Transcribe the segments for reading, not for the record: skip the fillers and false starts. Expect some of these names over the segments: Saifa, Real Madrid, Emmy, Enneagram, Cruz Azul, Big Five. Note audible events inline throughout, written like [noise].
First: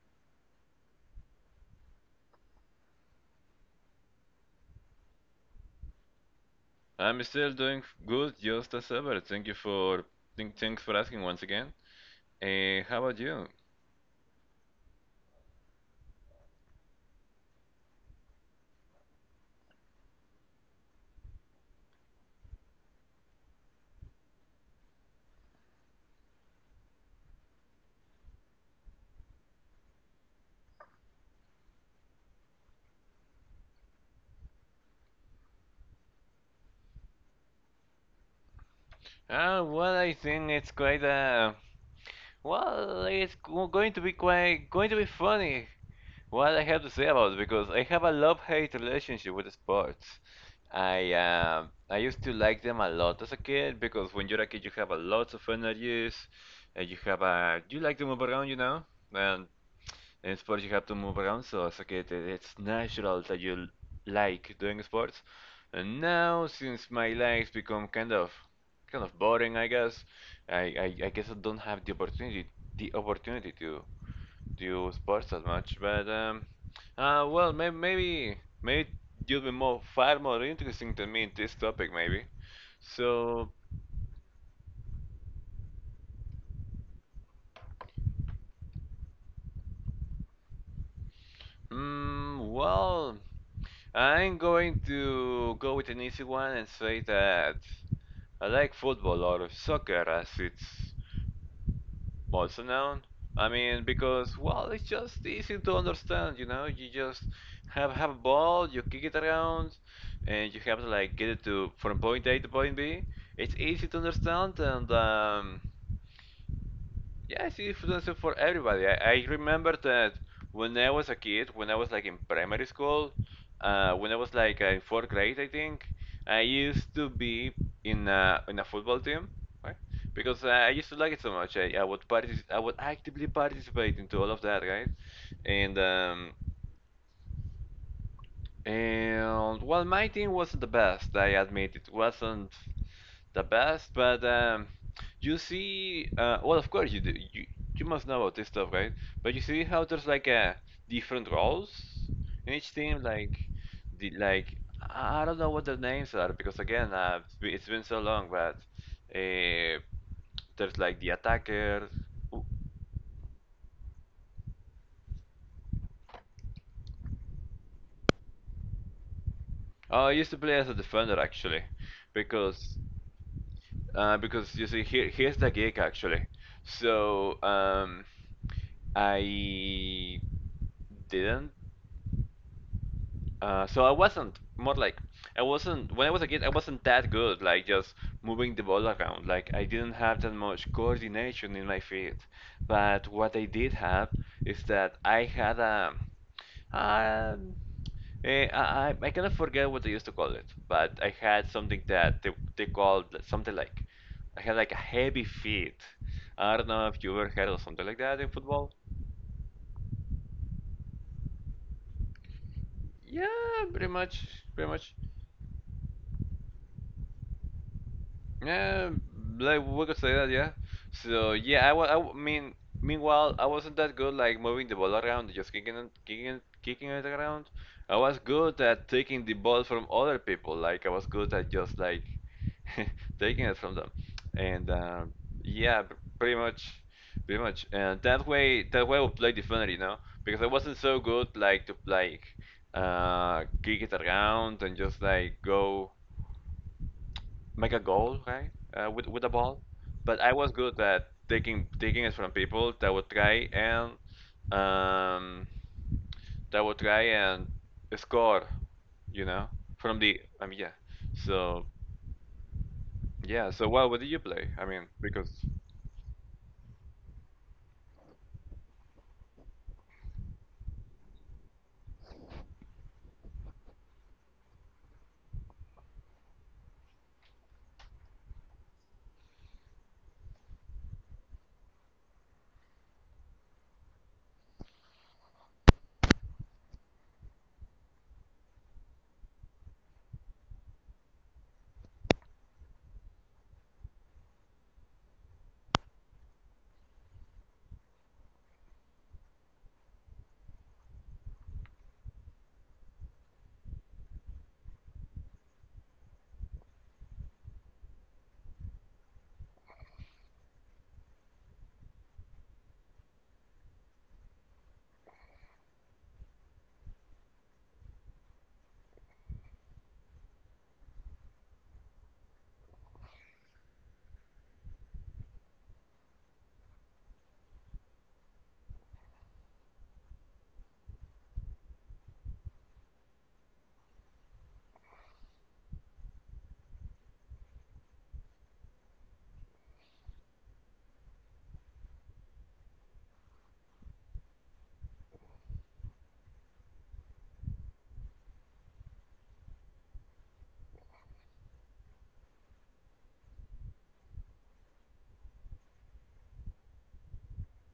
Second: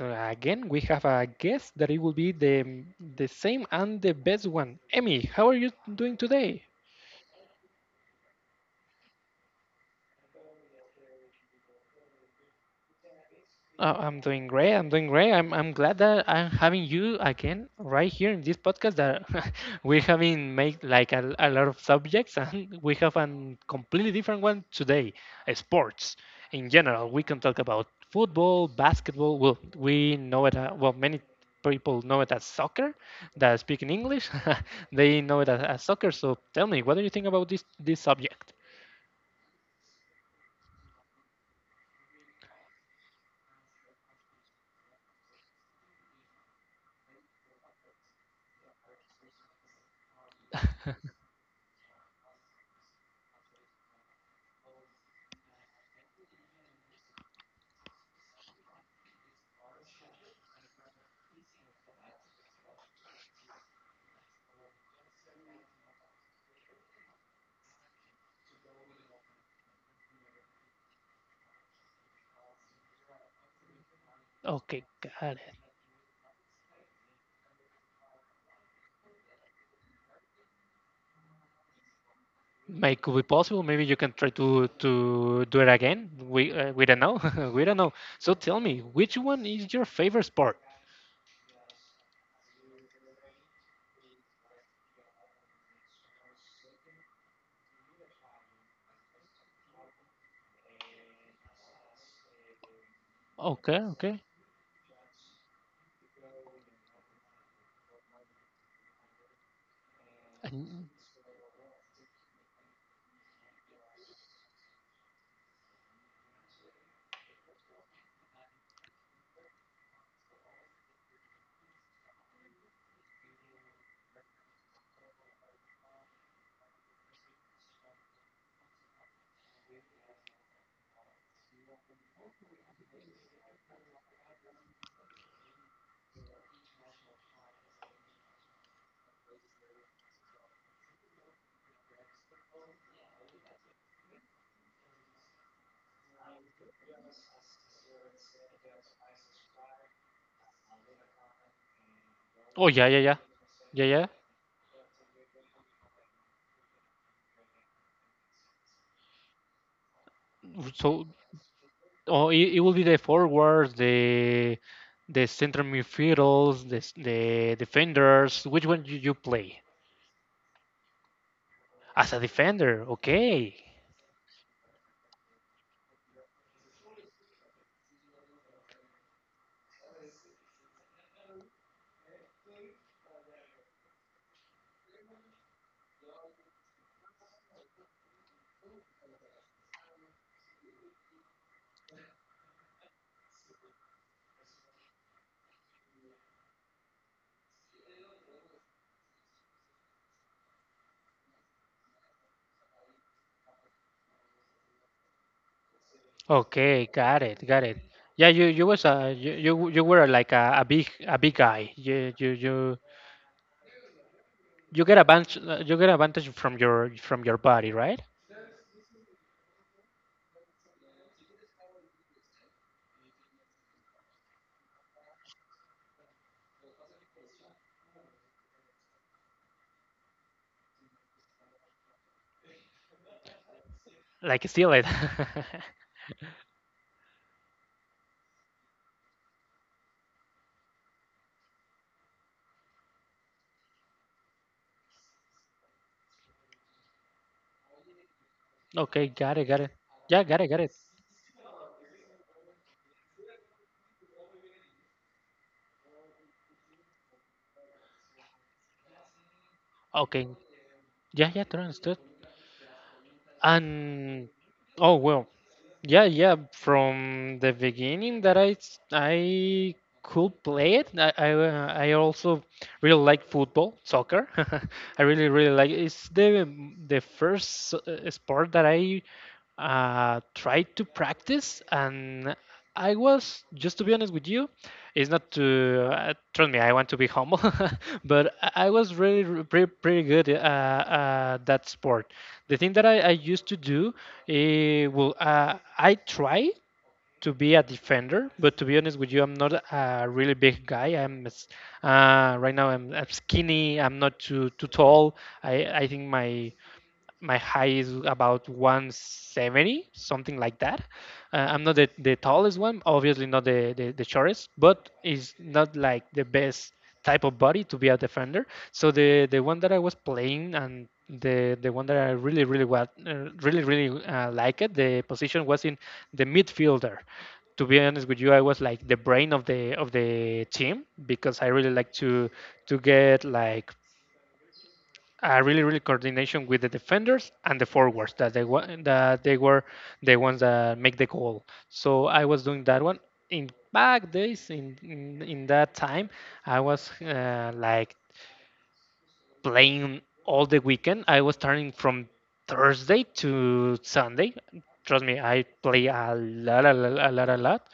Again, we have a guest that it will be the same and the best one. Emmy, how are you doing today? I'm still doing good, just as ever. Thank you for thanks for asking once again. How about you? I'm doing great. I'm doing great. I'm glad that I'm having you again right here in this podcast that [laughs] we're having made like a lot of subjects and [laughs] we have a completely different one today. Sports in general. We can talk about football, basketball. Well, we know it. Well, many people know it as soccer. That speak in English, [laughs] they know it as soccer. So tell me, what do you think about this subject? Well, I think it's it's going to be quite going to be funny. What I have to say about it, because I have a love-hate relationship with sports. I used to like them a lot as a kid, because when you're a kid you have a lot of energies, and you have a you like to move around, you know. And In sports, you have to move around, so as a kid, it's natural that you like doing sports. And now, since my legs become kind of boring, I guess, I guess I don't have the opportunity to Okay, do sports got as it. much. But well, maybe you'll be more far more interesting than me in this topic, maybe. May could be So, possible. Maybe you can try to do it again. We don't know. [laughs] We don't know. So tell me, which one is your favorite sport? mm, well, I'm going to go with an easy one and say that I like football, or soccer as it's also known. I Okay, mean, okay. because, well, it's just easy to understand, you know. You just have a ball, you kick it around, and you have to And- like get it to from point A to point B. It's easy to understand, and yes, it's influencer for everybody. I remember that when I was a kid, when I was like in primary school, when I was like in fourth grade, I think, I used to be in in a football team, right? Because I used to like it so much. I would I would actively participate into all of that, right? And um, and well, my team wasn't the best. I admit it wasn't the best, but you see, well, of course you do. You must know about this stuff, right? But you see how there's like a different roles in oh, each yeah, yeah, team, yeah, like yeah, yeah. the like I don't know what their names are, because again, it's been so long, but uh, there's like So the attacker. oh, it will be the forwards, the center midfielders, the defenders. Which one you play Oh, I used to play as a defender actually, as a because defender? Okay, because you see, here's the gig actually. So I didn't. I wasn't more like I wasn't, when I was a kid, I wasn't that good, like just moving the ball around. Like I didn't have that much coordination in my feet. But what I did have is that I had um I kind of forget what they used to call it, but I had something that they called something like I had like a heavy feet. I don't know okay, if you got ever it, heard of got it. something like that in Yeah, you football. was a you you, you were like a big guy. Yeah, pretty much, pretty You much. get advantage you get advantage from your body, right? Yeah, like we could say that, yeah. So yeah, I, wa- I w- mean, meanwhile, I wasn't that good like moving the ball around, just kicking kicking it around. I was good at taking the ball from other people. Like I was good at just like [laughs] taking it from them. Like And steal it. Yeah, pretty much, pretty much. And that way I would play defender, you know, because I wasn't so good like kick it around and just like go make a goal, right? [laughs] Okay, With the got it, got ball. it. But Yeah, I got it, was got it. good at taking it from people that would try and um that would try and score, you know, from the Okay. I mean, yeah. Yeah, yeah, totally So understood. yeah, so what do you And play? I mean Oh, well, because yeah, yeah. From the beginning that I could play it, I also really like football, soccer. [laughs] I really really like. It's the first sport that I tried to practice, and I was just to be honest with you, it's not to trust me. I want to be humble, [laughs] but I was really pretty, pretty good that sport. The thing that I used to do, I try to be a defender, but to be honest with you, I'm not a really big guy. Right now I'm skinny. I'm not too tall. I think my height is about 170 something like that. I'm not the tallest one, obviously not the, the shortest, but it's not like the best type of body to be a defender. So the one that I was playing and the one that I really really liked the position was in the midfielder. To be honest with you, I was like the brain of the team because I really like to get like really really coordination with the defenders and the forwards that that they were the ones that make the goal. So I was doing that one in back days in that time I was like playing all the weekend. I was starting from Thursday to Sunday. Trust me, I play a lot, a lot, a lot, a lot.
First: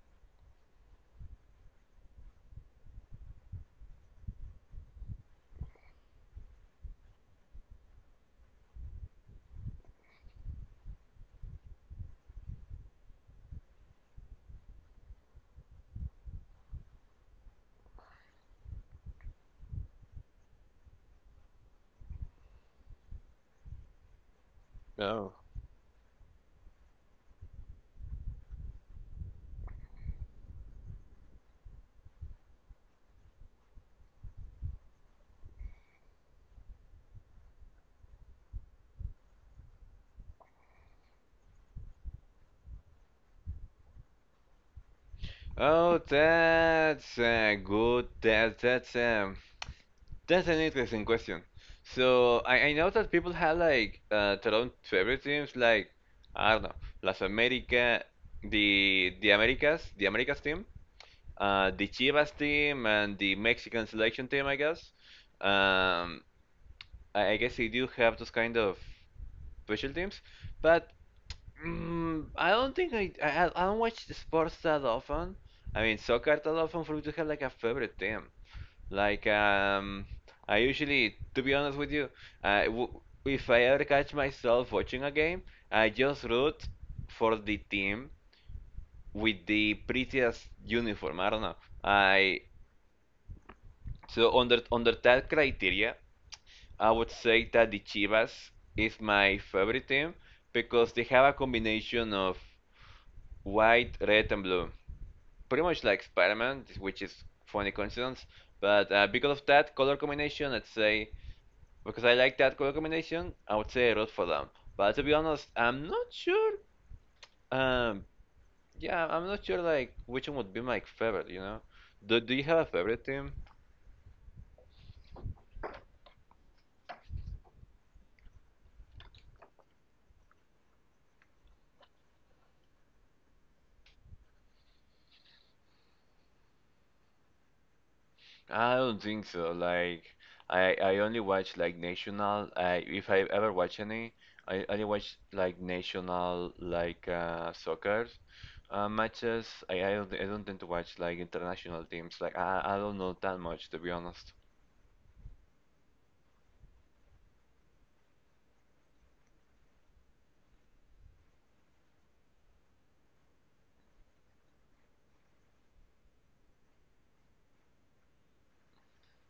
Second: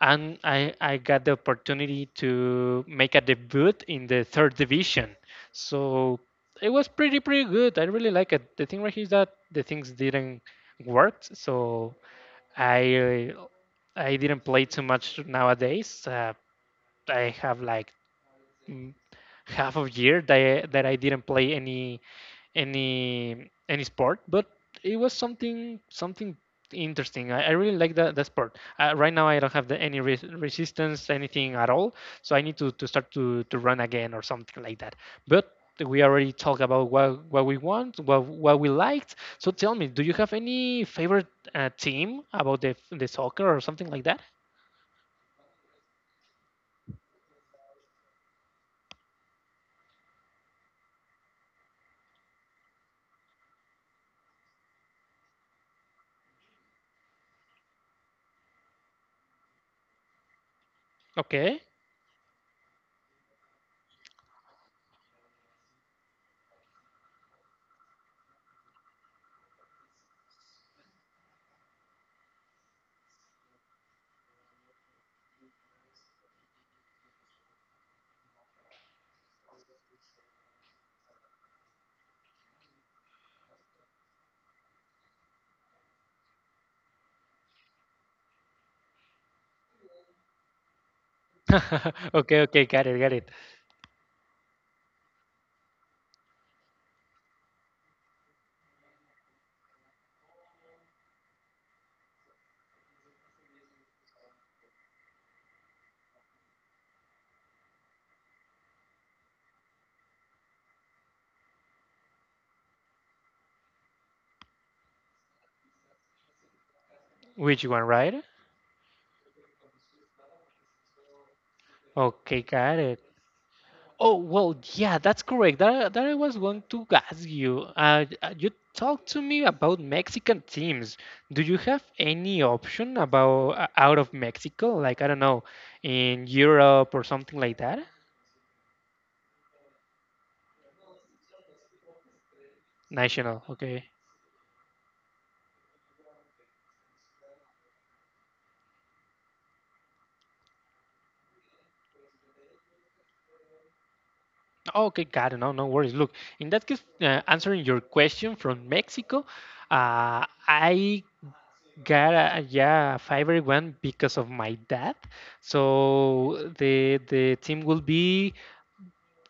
And I got the opportunity to make a debut in the third division. So it was pretty, pretty good. I really like it. The thing right here is that the things didn't work. So I uh, I didn't play too much nowadays. I have like mm, half of year that that I didn't play any any sport, but it was oh. something something interesting. I really like that that sport. Right now, I don't have the, any resistance, anything at all, so I need to start to run again or something like that. But we already talked about what we want, what we liked. So tell me, do you have any favorite team about the soccer or something like that? Oh, that's good. That's an interesting question. So I know that people have like their own favorite teams, like I don't know, Las America, the Americas team, Okay. The Chivas team, and the Mexican selection team, I guess. Um, I guess they do have those kind of special teams, but mm, I don't think I don't watch the sports that often. I mean, soccer that often, for me to have like a favorite team. Like, I usually, to be honest with you, I w if I ever catch myself watching a game, I just root for the team with the prettiest uniform. I don't know. [laughs] Okay, I okay, got it, got it. so under that criteria, I would say that the Chivas is my favorite team, because they have a combination of white, red, and blue. Pretty much like Spider-Man, which is funny coincidence. But because of that color combination, let's say. Because I like that color combination, I would say Rod for them. But to be honest, I'm not sure. Which one, Um, right? yeah, I'm not sure like which one would be my favorite. You know, do Okay, you have a got it. favorite team? Oh, well, yeah, that's correct. That I was going to ask you. You talked to me about Mexican teams. Do you have any option about out of Mexico? Like, I don't know, in Europe or something like that? I don't think so. Like, I only watch like national. I If I National, ever watch okay. any, I only watch like national like soccer matches. I don't tend to watch like international teams. Like I don't know that much, to be honest. Okay, got it. No, no worries. Look, in that case, answering your question from Mexico, uh, I got a, yeah, a favorite one because of my dad. So the team will be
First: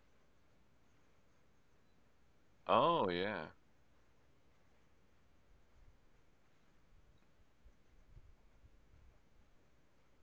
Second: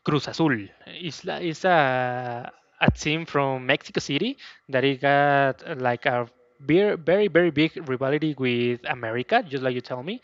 Cruz Azul. It's, it's a Oh team yeah. from Mexico City that it got like a very, very, very big rivalry with America, just like you tell me.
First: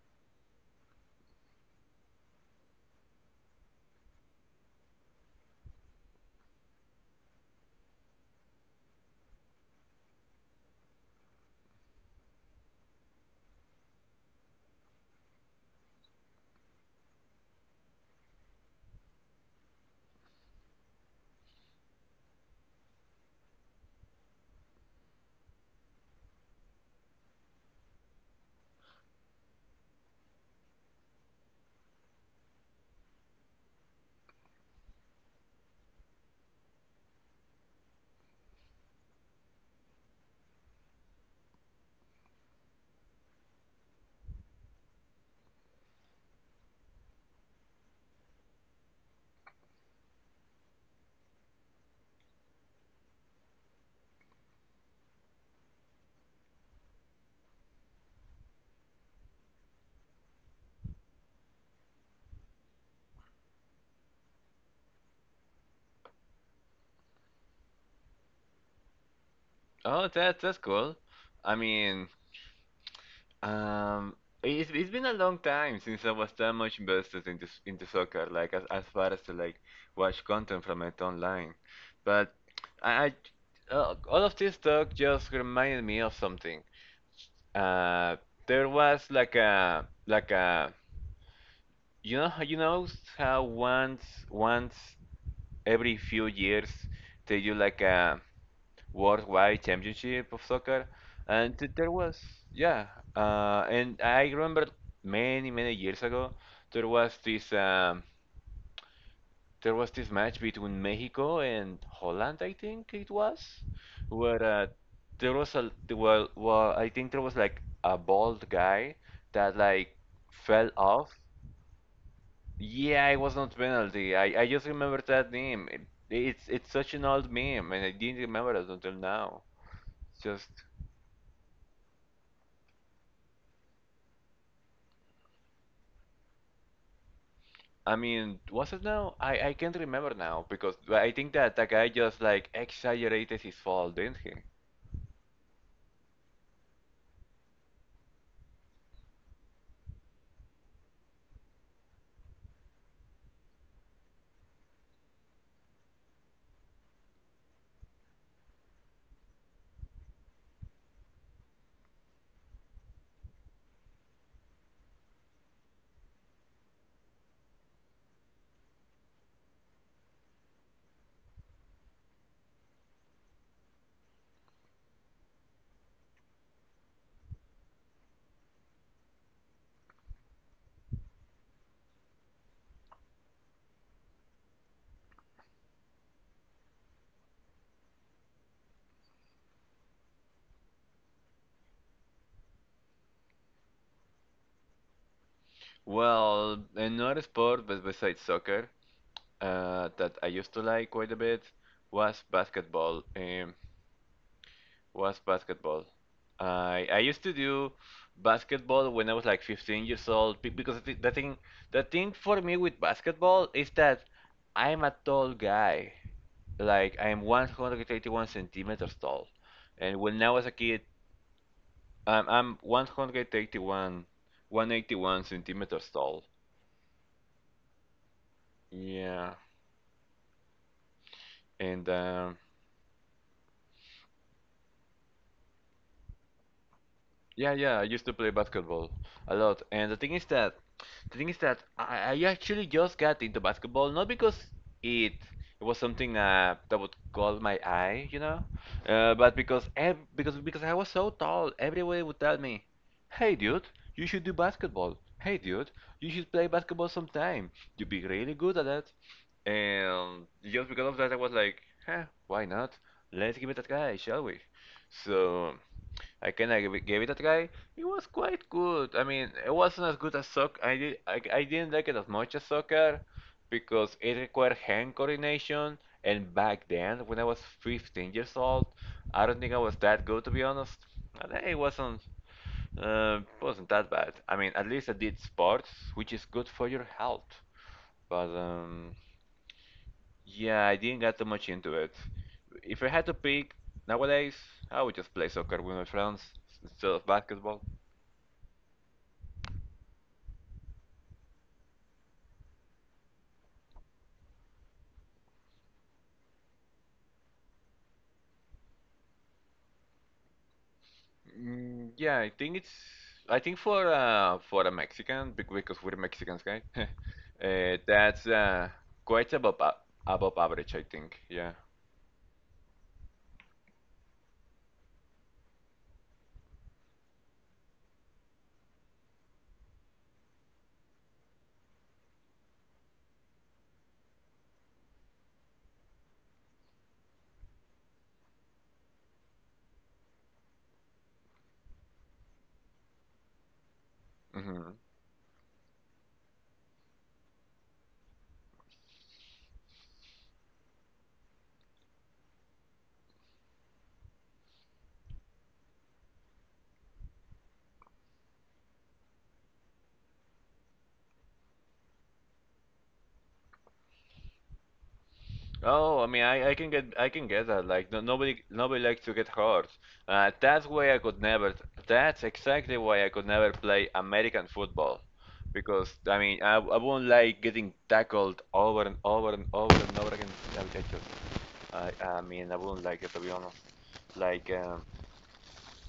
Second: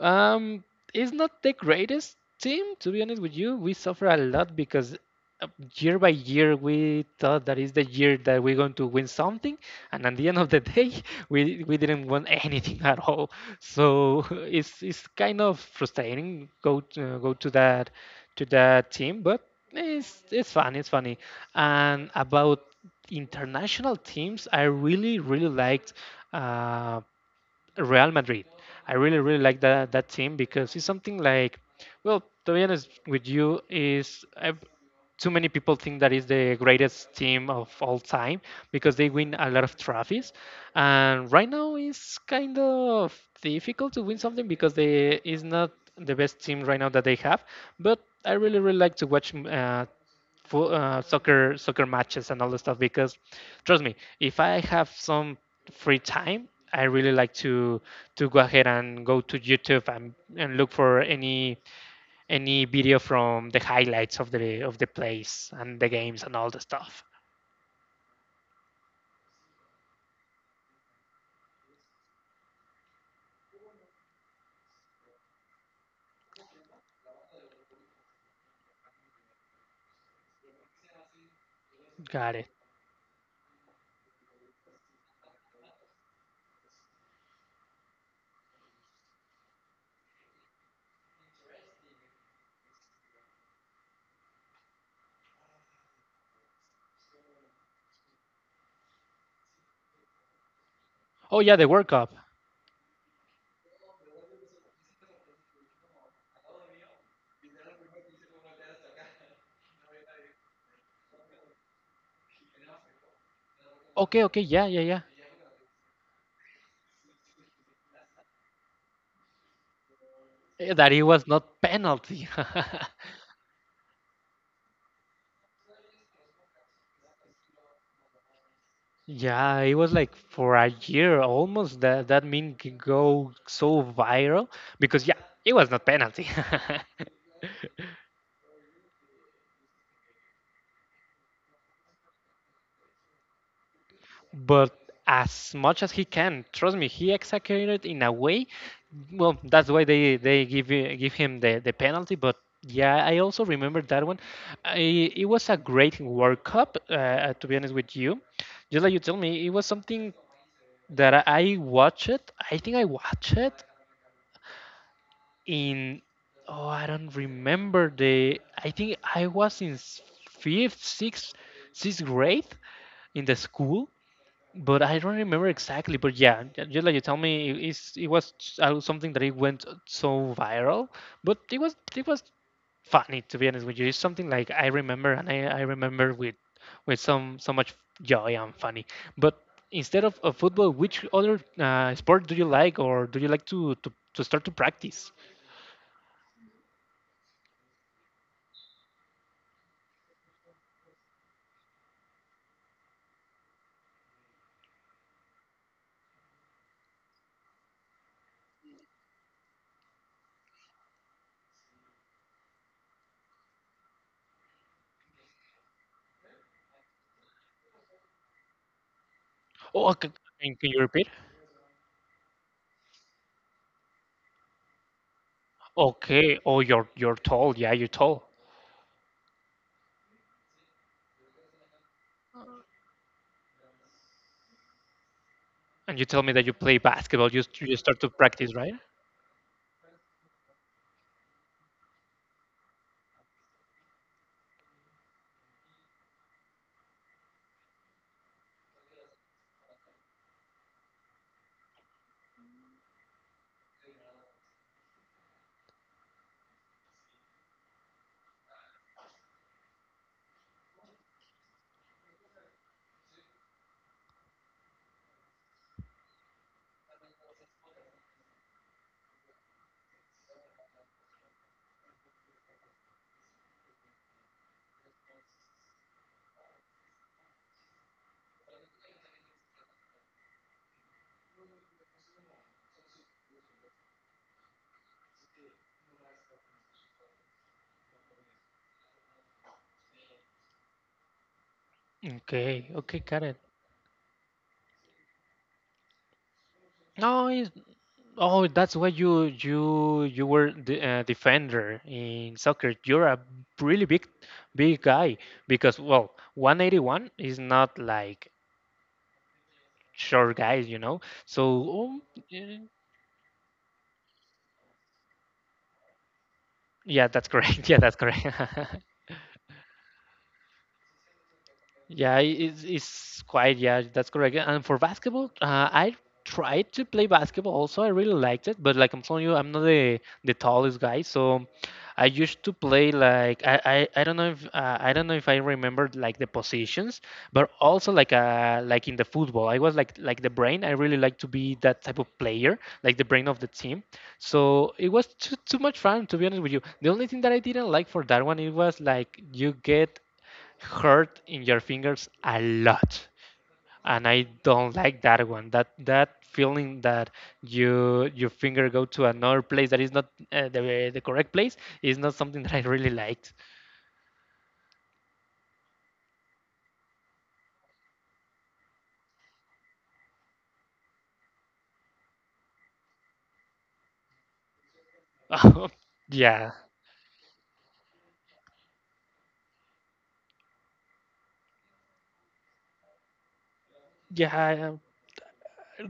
Um, it's not the greatest team, to be honest with you. We suffer a lot because uh, year by year we thought that is the year that we're going to win something, and at the end of the day [laughs] we didn't win anything at all, so [laughs] it's kind of frustrating go go to that team, but it's fun, it's funny. And about international teams I really really liked uh, Real Madrid. I really, really like that that team because it's something like, well, to be honest with you, is I too many people think that is the greatest team of all time because they win a lot of trophies, and right now it's kind of difficult to win something because they is not the best team right now that they have. But I really, really like to watch soccer soccer matches and all the stuff because trust me if I have some free time I really like to go ahead and go to YouTube and look for any video from the highlights of the plays and the games and all the stuff. Oh, that's cool. I mean, um, it's been a long time since I was that much invested into into soccer, like as far as to like watch content from it online. But Got it. I all of this talk just reminded me of something. Uh, there was like a you you know how once every few years they do like a worldwide championship of soccer, Oh, yeah, and the World there Cup. was yeah, and I remember many many years ago there was this um, there was this match between Mexico and Holland, I think it was, Okay, where okay, yeah, yeah, yeah. there was a well well, I think there was like a bald guy that like fell That it off. was not penalty. Yeah, [laughs] it was not penalty. I just remember that name. It's such an old meme, and I didn't remember it until now. Yeah, it was like Just. for a year almost that that meme can go so viral because yeah, it was not penalty. I mean, was it now? I can't remember now, because I think that the guy just like exaggerated his fall, didn't he? [laughs] But as much as he can, trust me, he executed in a way. Well, that's why give him the penalty. But yeah, I also remember that one. I, it was a great World Cup. To be honest with you, just like you tell me, it was something that I watched it. I think I watched it in oh I don't remember the I think I was in fifth sixth sixth grade in the school, but I don't remember exactly. But yeah, just like you tell me, it was something that it went so viral. But it was funny, to be honest with you. It's something like I remember, and I remember with some so much joy and funny. But instead of football, which other sport do you like or do you like to start to practice? Well, another sport but besides soccer, that I used to like quite a bit was basketball. Was basketball. I used to do basketball when I was like 15 years old, because the thing for me with basketball is that I'm a tall guy. Like I am 181 centimeters tall, Oh, and when I was a can you kid, repeat? I'm 181 centimeters tall. Okay. Oh, you're tall. Yeah, you're tall. Yeah, and And you tell me that you play basketball. Yeah, You yeah, I start used to to play practice, right? basketball a lot. And the thing is that I actually just got into basketball not because it it was something that would call my eye, you know, but because ev because I was so tall, everybody would tell me, "Hey, dude, you should do basketball. Hey, dude, you should play basketball sometime. You'd be really good at that." And just because of that, I was like, "Huh, why not? Let's give it a try, shall we?" So I kind of gave it a try. It was quite good. I mean, it wasn't as good as soccer. I didn't like it as much as soccer, because it required hand coordination. And back then, when I was 15 years old, I don't think I was that good, to be honest. And it wasn't that bad. I mean, at least I did sports, which is good for your health. But yeah, I didn't get too much into it. Okay. If I Okay. had to Got it. pick nowadays, I would just play soccer with my friends instead of No. It's, basketball. oh, that's why you were the defender in soccer. You're a really big big guy because well, 181 is not like short guys, you know. So Mm, um, yeah, I think eh, it's. I think for a Mexican, because we're Mexicans, guy, [laughs] yeah, that's correct. [laughs] Yeah, that's correct. that's [laughs] quite above a- above average, I think. Yeah. Yeah, it's quite, yeah, that's correct. And for basketball, I tried to play basketball also. I really liked it, but like I'm telling you, I'm not the tallest guy. So I used to play like I don't know if I don't know if I remember like the positions, but also like in the football, I was like the brain. I really like to be that type of player, like the brain of the team. So Hmm. it was too much fun, to be honest with you. The only thing that I didn't like for that one, it was like you get hurt in your fingers a lot, and I don't like that one that that feeling that you your finger go to another place that is not the the correct place is not something that I really liked. Oh, I mean, I can get that. Like no, nobody likes to get hurt. That's why I could never. That's exactly why I could never play American football, [laughs] because I mean, Yeah, I won't like getting tackled over and over and over and over again. I just I I mean, I wouldn't like it, to be honest. Like. yeah,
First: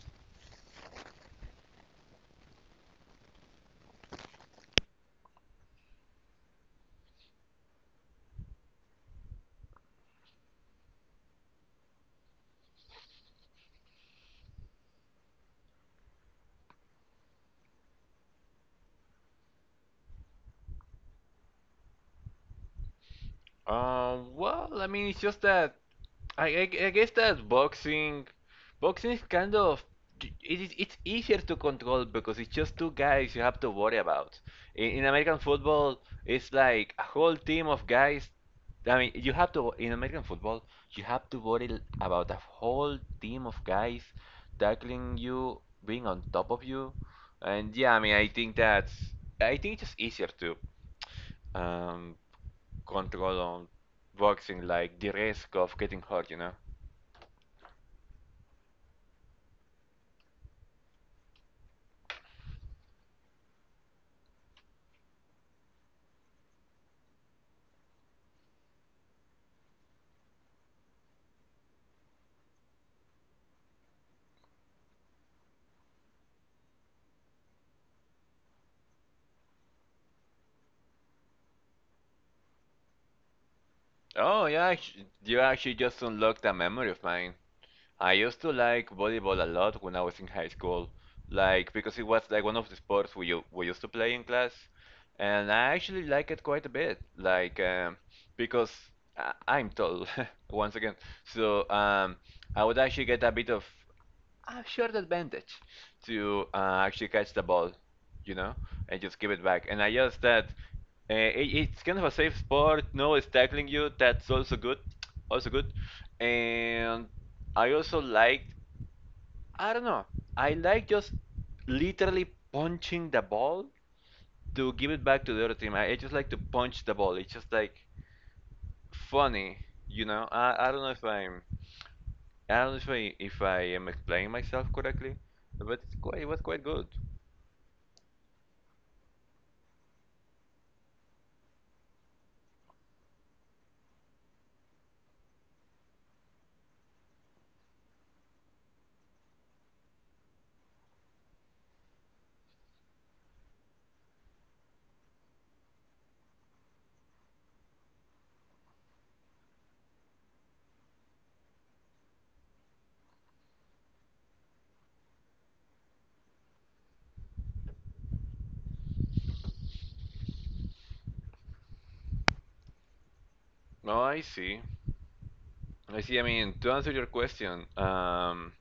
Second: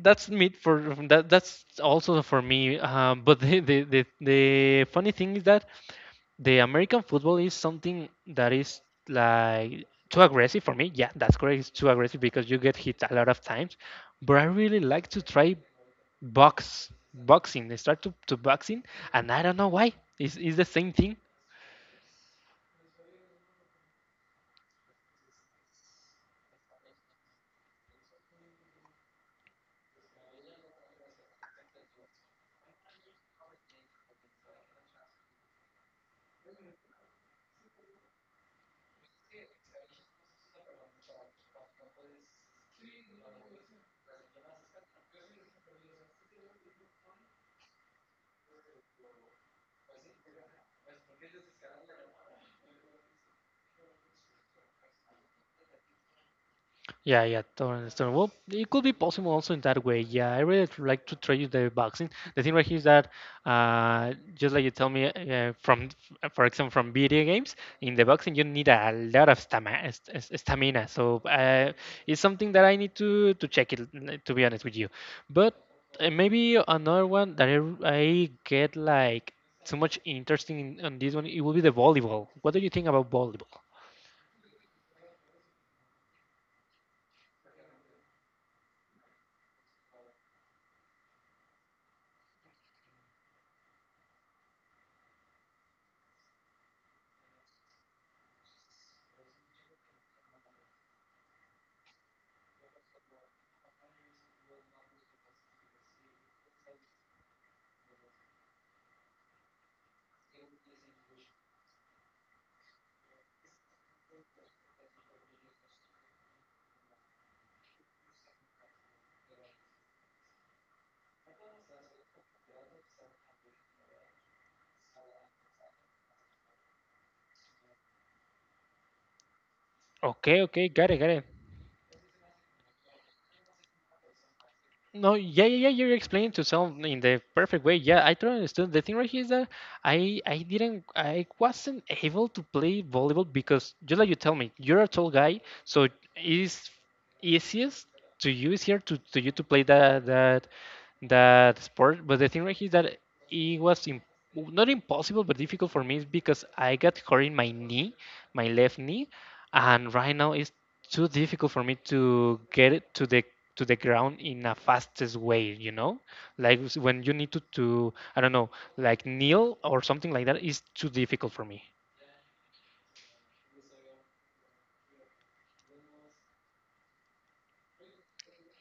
that's me for that. That's also for me. But the funny thing is that the American football is something that is like too aggressive for me. Yeah, that's correct. It's too aggressive because you get hit a lot of times. But I really like to try boxing. I start to boxing, and I don't know why. It's the same thing. Well, I mean, it's just that I, I, I guess that boxing is it is it's easier to control, because it's just two guys you have to worry about. In American football, it's like a whole team of guys. I mean, you have to in American football, you have to worry about a whole team of guys tackling you, being on top of you, and yeah, I mean, I think that's I think it's just easier to. Um, control on boxing, like the risk of getting hurt, you know? Yeah, yeah, totally understand. Well, it could be possible also in that way. Yeah, I really like to try use the boxing. The thing right here is that, just like you tell me, from for example from video games, in the boxing you need a lot of stamina. Stamina. So it's something that I need to check it. To be honest with you, but maybe another one that I get like so much interesting in, on this one, it will be the volleyball. What do you think about volleyball? Oh yeah, you actually just unlocked a memory of mine. I used to like volleyball a lot when I was in high school, like because it was like one of the sports we used to play in class, and I actually like it quite a bit, like because I'm tall [laughs] once again, so I would actually get a bit of a short advantage to actually catch the ball, you know, and just give it back. And I just that it, it's kind of a safe sport. No one's tackling you. That's also good, also good. And I also liked, I don't know, I like just literally punching the ball to give it back to the other team. I just like to punch the ball. It's just like funny, you know. Okay, okay, I don't know got it, if got it. I'm, I don't know if I am explaining myself No, correctly, yeah, yeah, yeah. but You're it's quite it explaining was to quite sound good. in the perfect way. Yeah, I totally understood. The thing right here is that I didn't, I wasn't able to play volleyball because just like you tell me, you're a tall guy, so it is easiest to you is here to you to play that that sport. But the thing right here is that it was im not impossible but difficult for me is because I got hurt in my knee, my left knee, and right now it's too difficult for me to get it to the ground in a fastest way, you know, like when you need to I don't know, like kneel or something like that is too difficult for me. No, I see. I see. I mean, to answer your question,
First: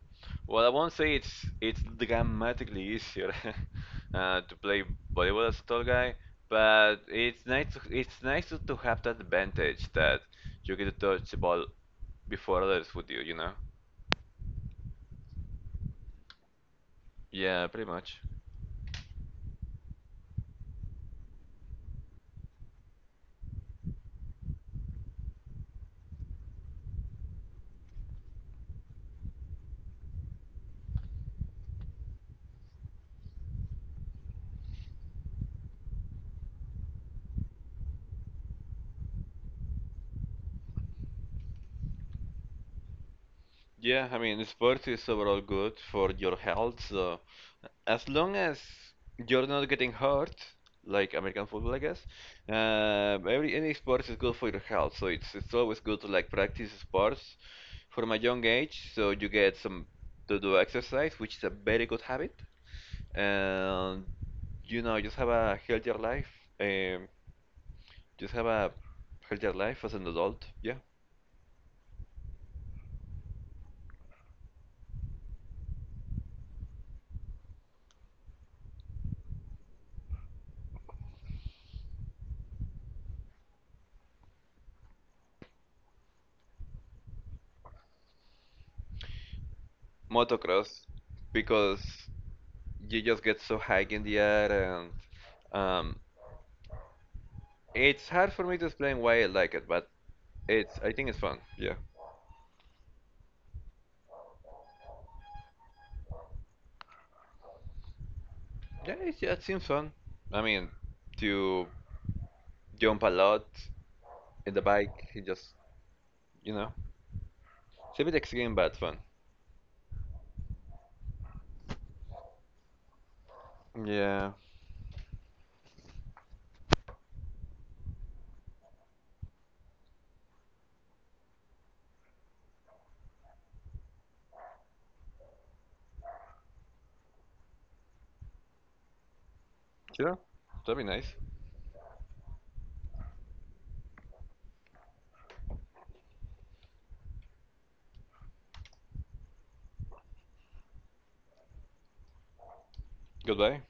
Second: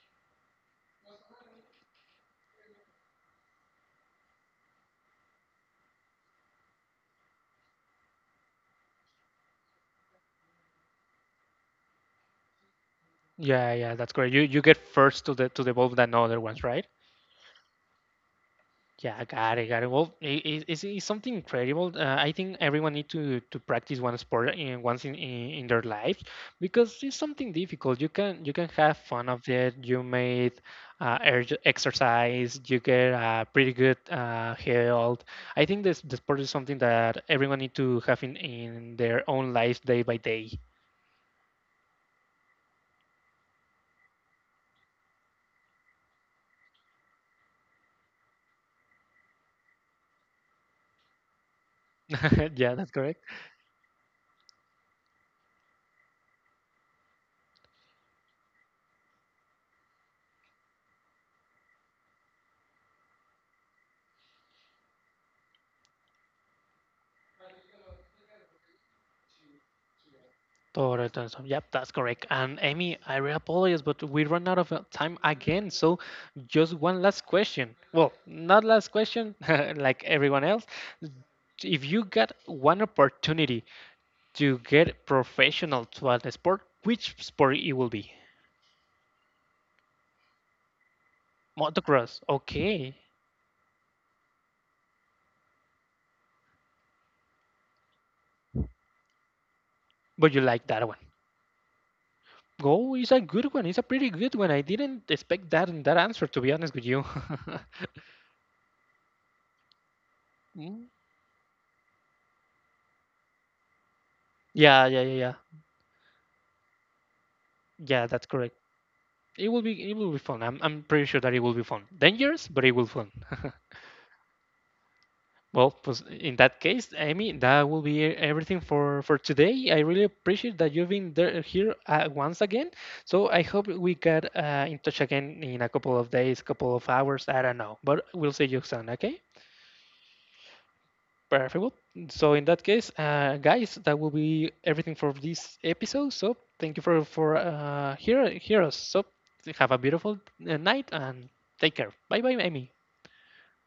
well, I won't say it's dramatically easier [laughs] to play volleyball as a tall guy, but it's nice to have that advantage that you get to touch the ball before others would do, you know? Yeah, yeah, that's correct. You get first to the ball than other ones, right? Yeah, pretty much. Yeah, got it, got it. Well, it's something incredible. I think everyone need to practice one sport in, once in their lives because it's something difficult. You can have fun of it. You made exercise. You get pretty good health. I think this the sport is something that everyone need to have in their own life day by day. Yeah, I mean, sports is overall good for your health. So as long as you're not getting hurt, like American football, I guess, [laughs] Yeah, that's correct. every any sports is good for your health. So it's always good to like practice sports from a young age, so you get some to do exercise, which is a very good habit, and you know just have a healthier life. Um, just have a healthier life as an adult. Yeah, Total transform. Yep, that's correct. And Amy, I really apologize, but we run out of time again. So, just one last question. Well, not last question, [laughs] like everyone else. If you got one opportunity to get professional to a sport, which sport it will be? motocross because. Motocross. Okay, You just get so high in the air and um, it's hard for me to explain why I like it, but but you like it's that I one. think it's fun. Yeah, Go is a good one. It's a pretty good one. I didn't expect that that answer, to be honest with you. [laughs] yeah, yeah, it seems fun. I mean, Mm. to jump a lot in the Yeah, yeah, bike, yeah, it yeah. just you know, it's a Yeah, bit that's extreme correct. but fun. It will be fun. I'm pretty sure that it will be fun. Dangerous, but it will fun. [laughs] Yeah, Well, pues, in that case, Amy, that will be everything for today. I really appreciate that you've been there here once again. So I hope we get in touch again in a couple of days, couple of hours. I don't know, but we'll see you soon. Okay, sure, that'd be nice. perfect. Well, so in that case, guys, that will be everything for this episode. So thank you for hear hear us. So have a beautiful night and take care. Bye bye, Amy. Goodbye.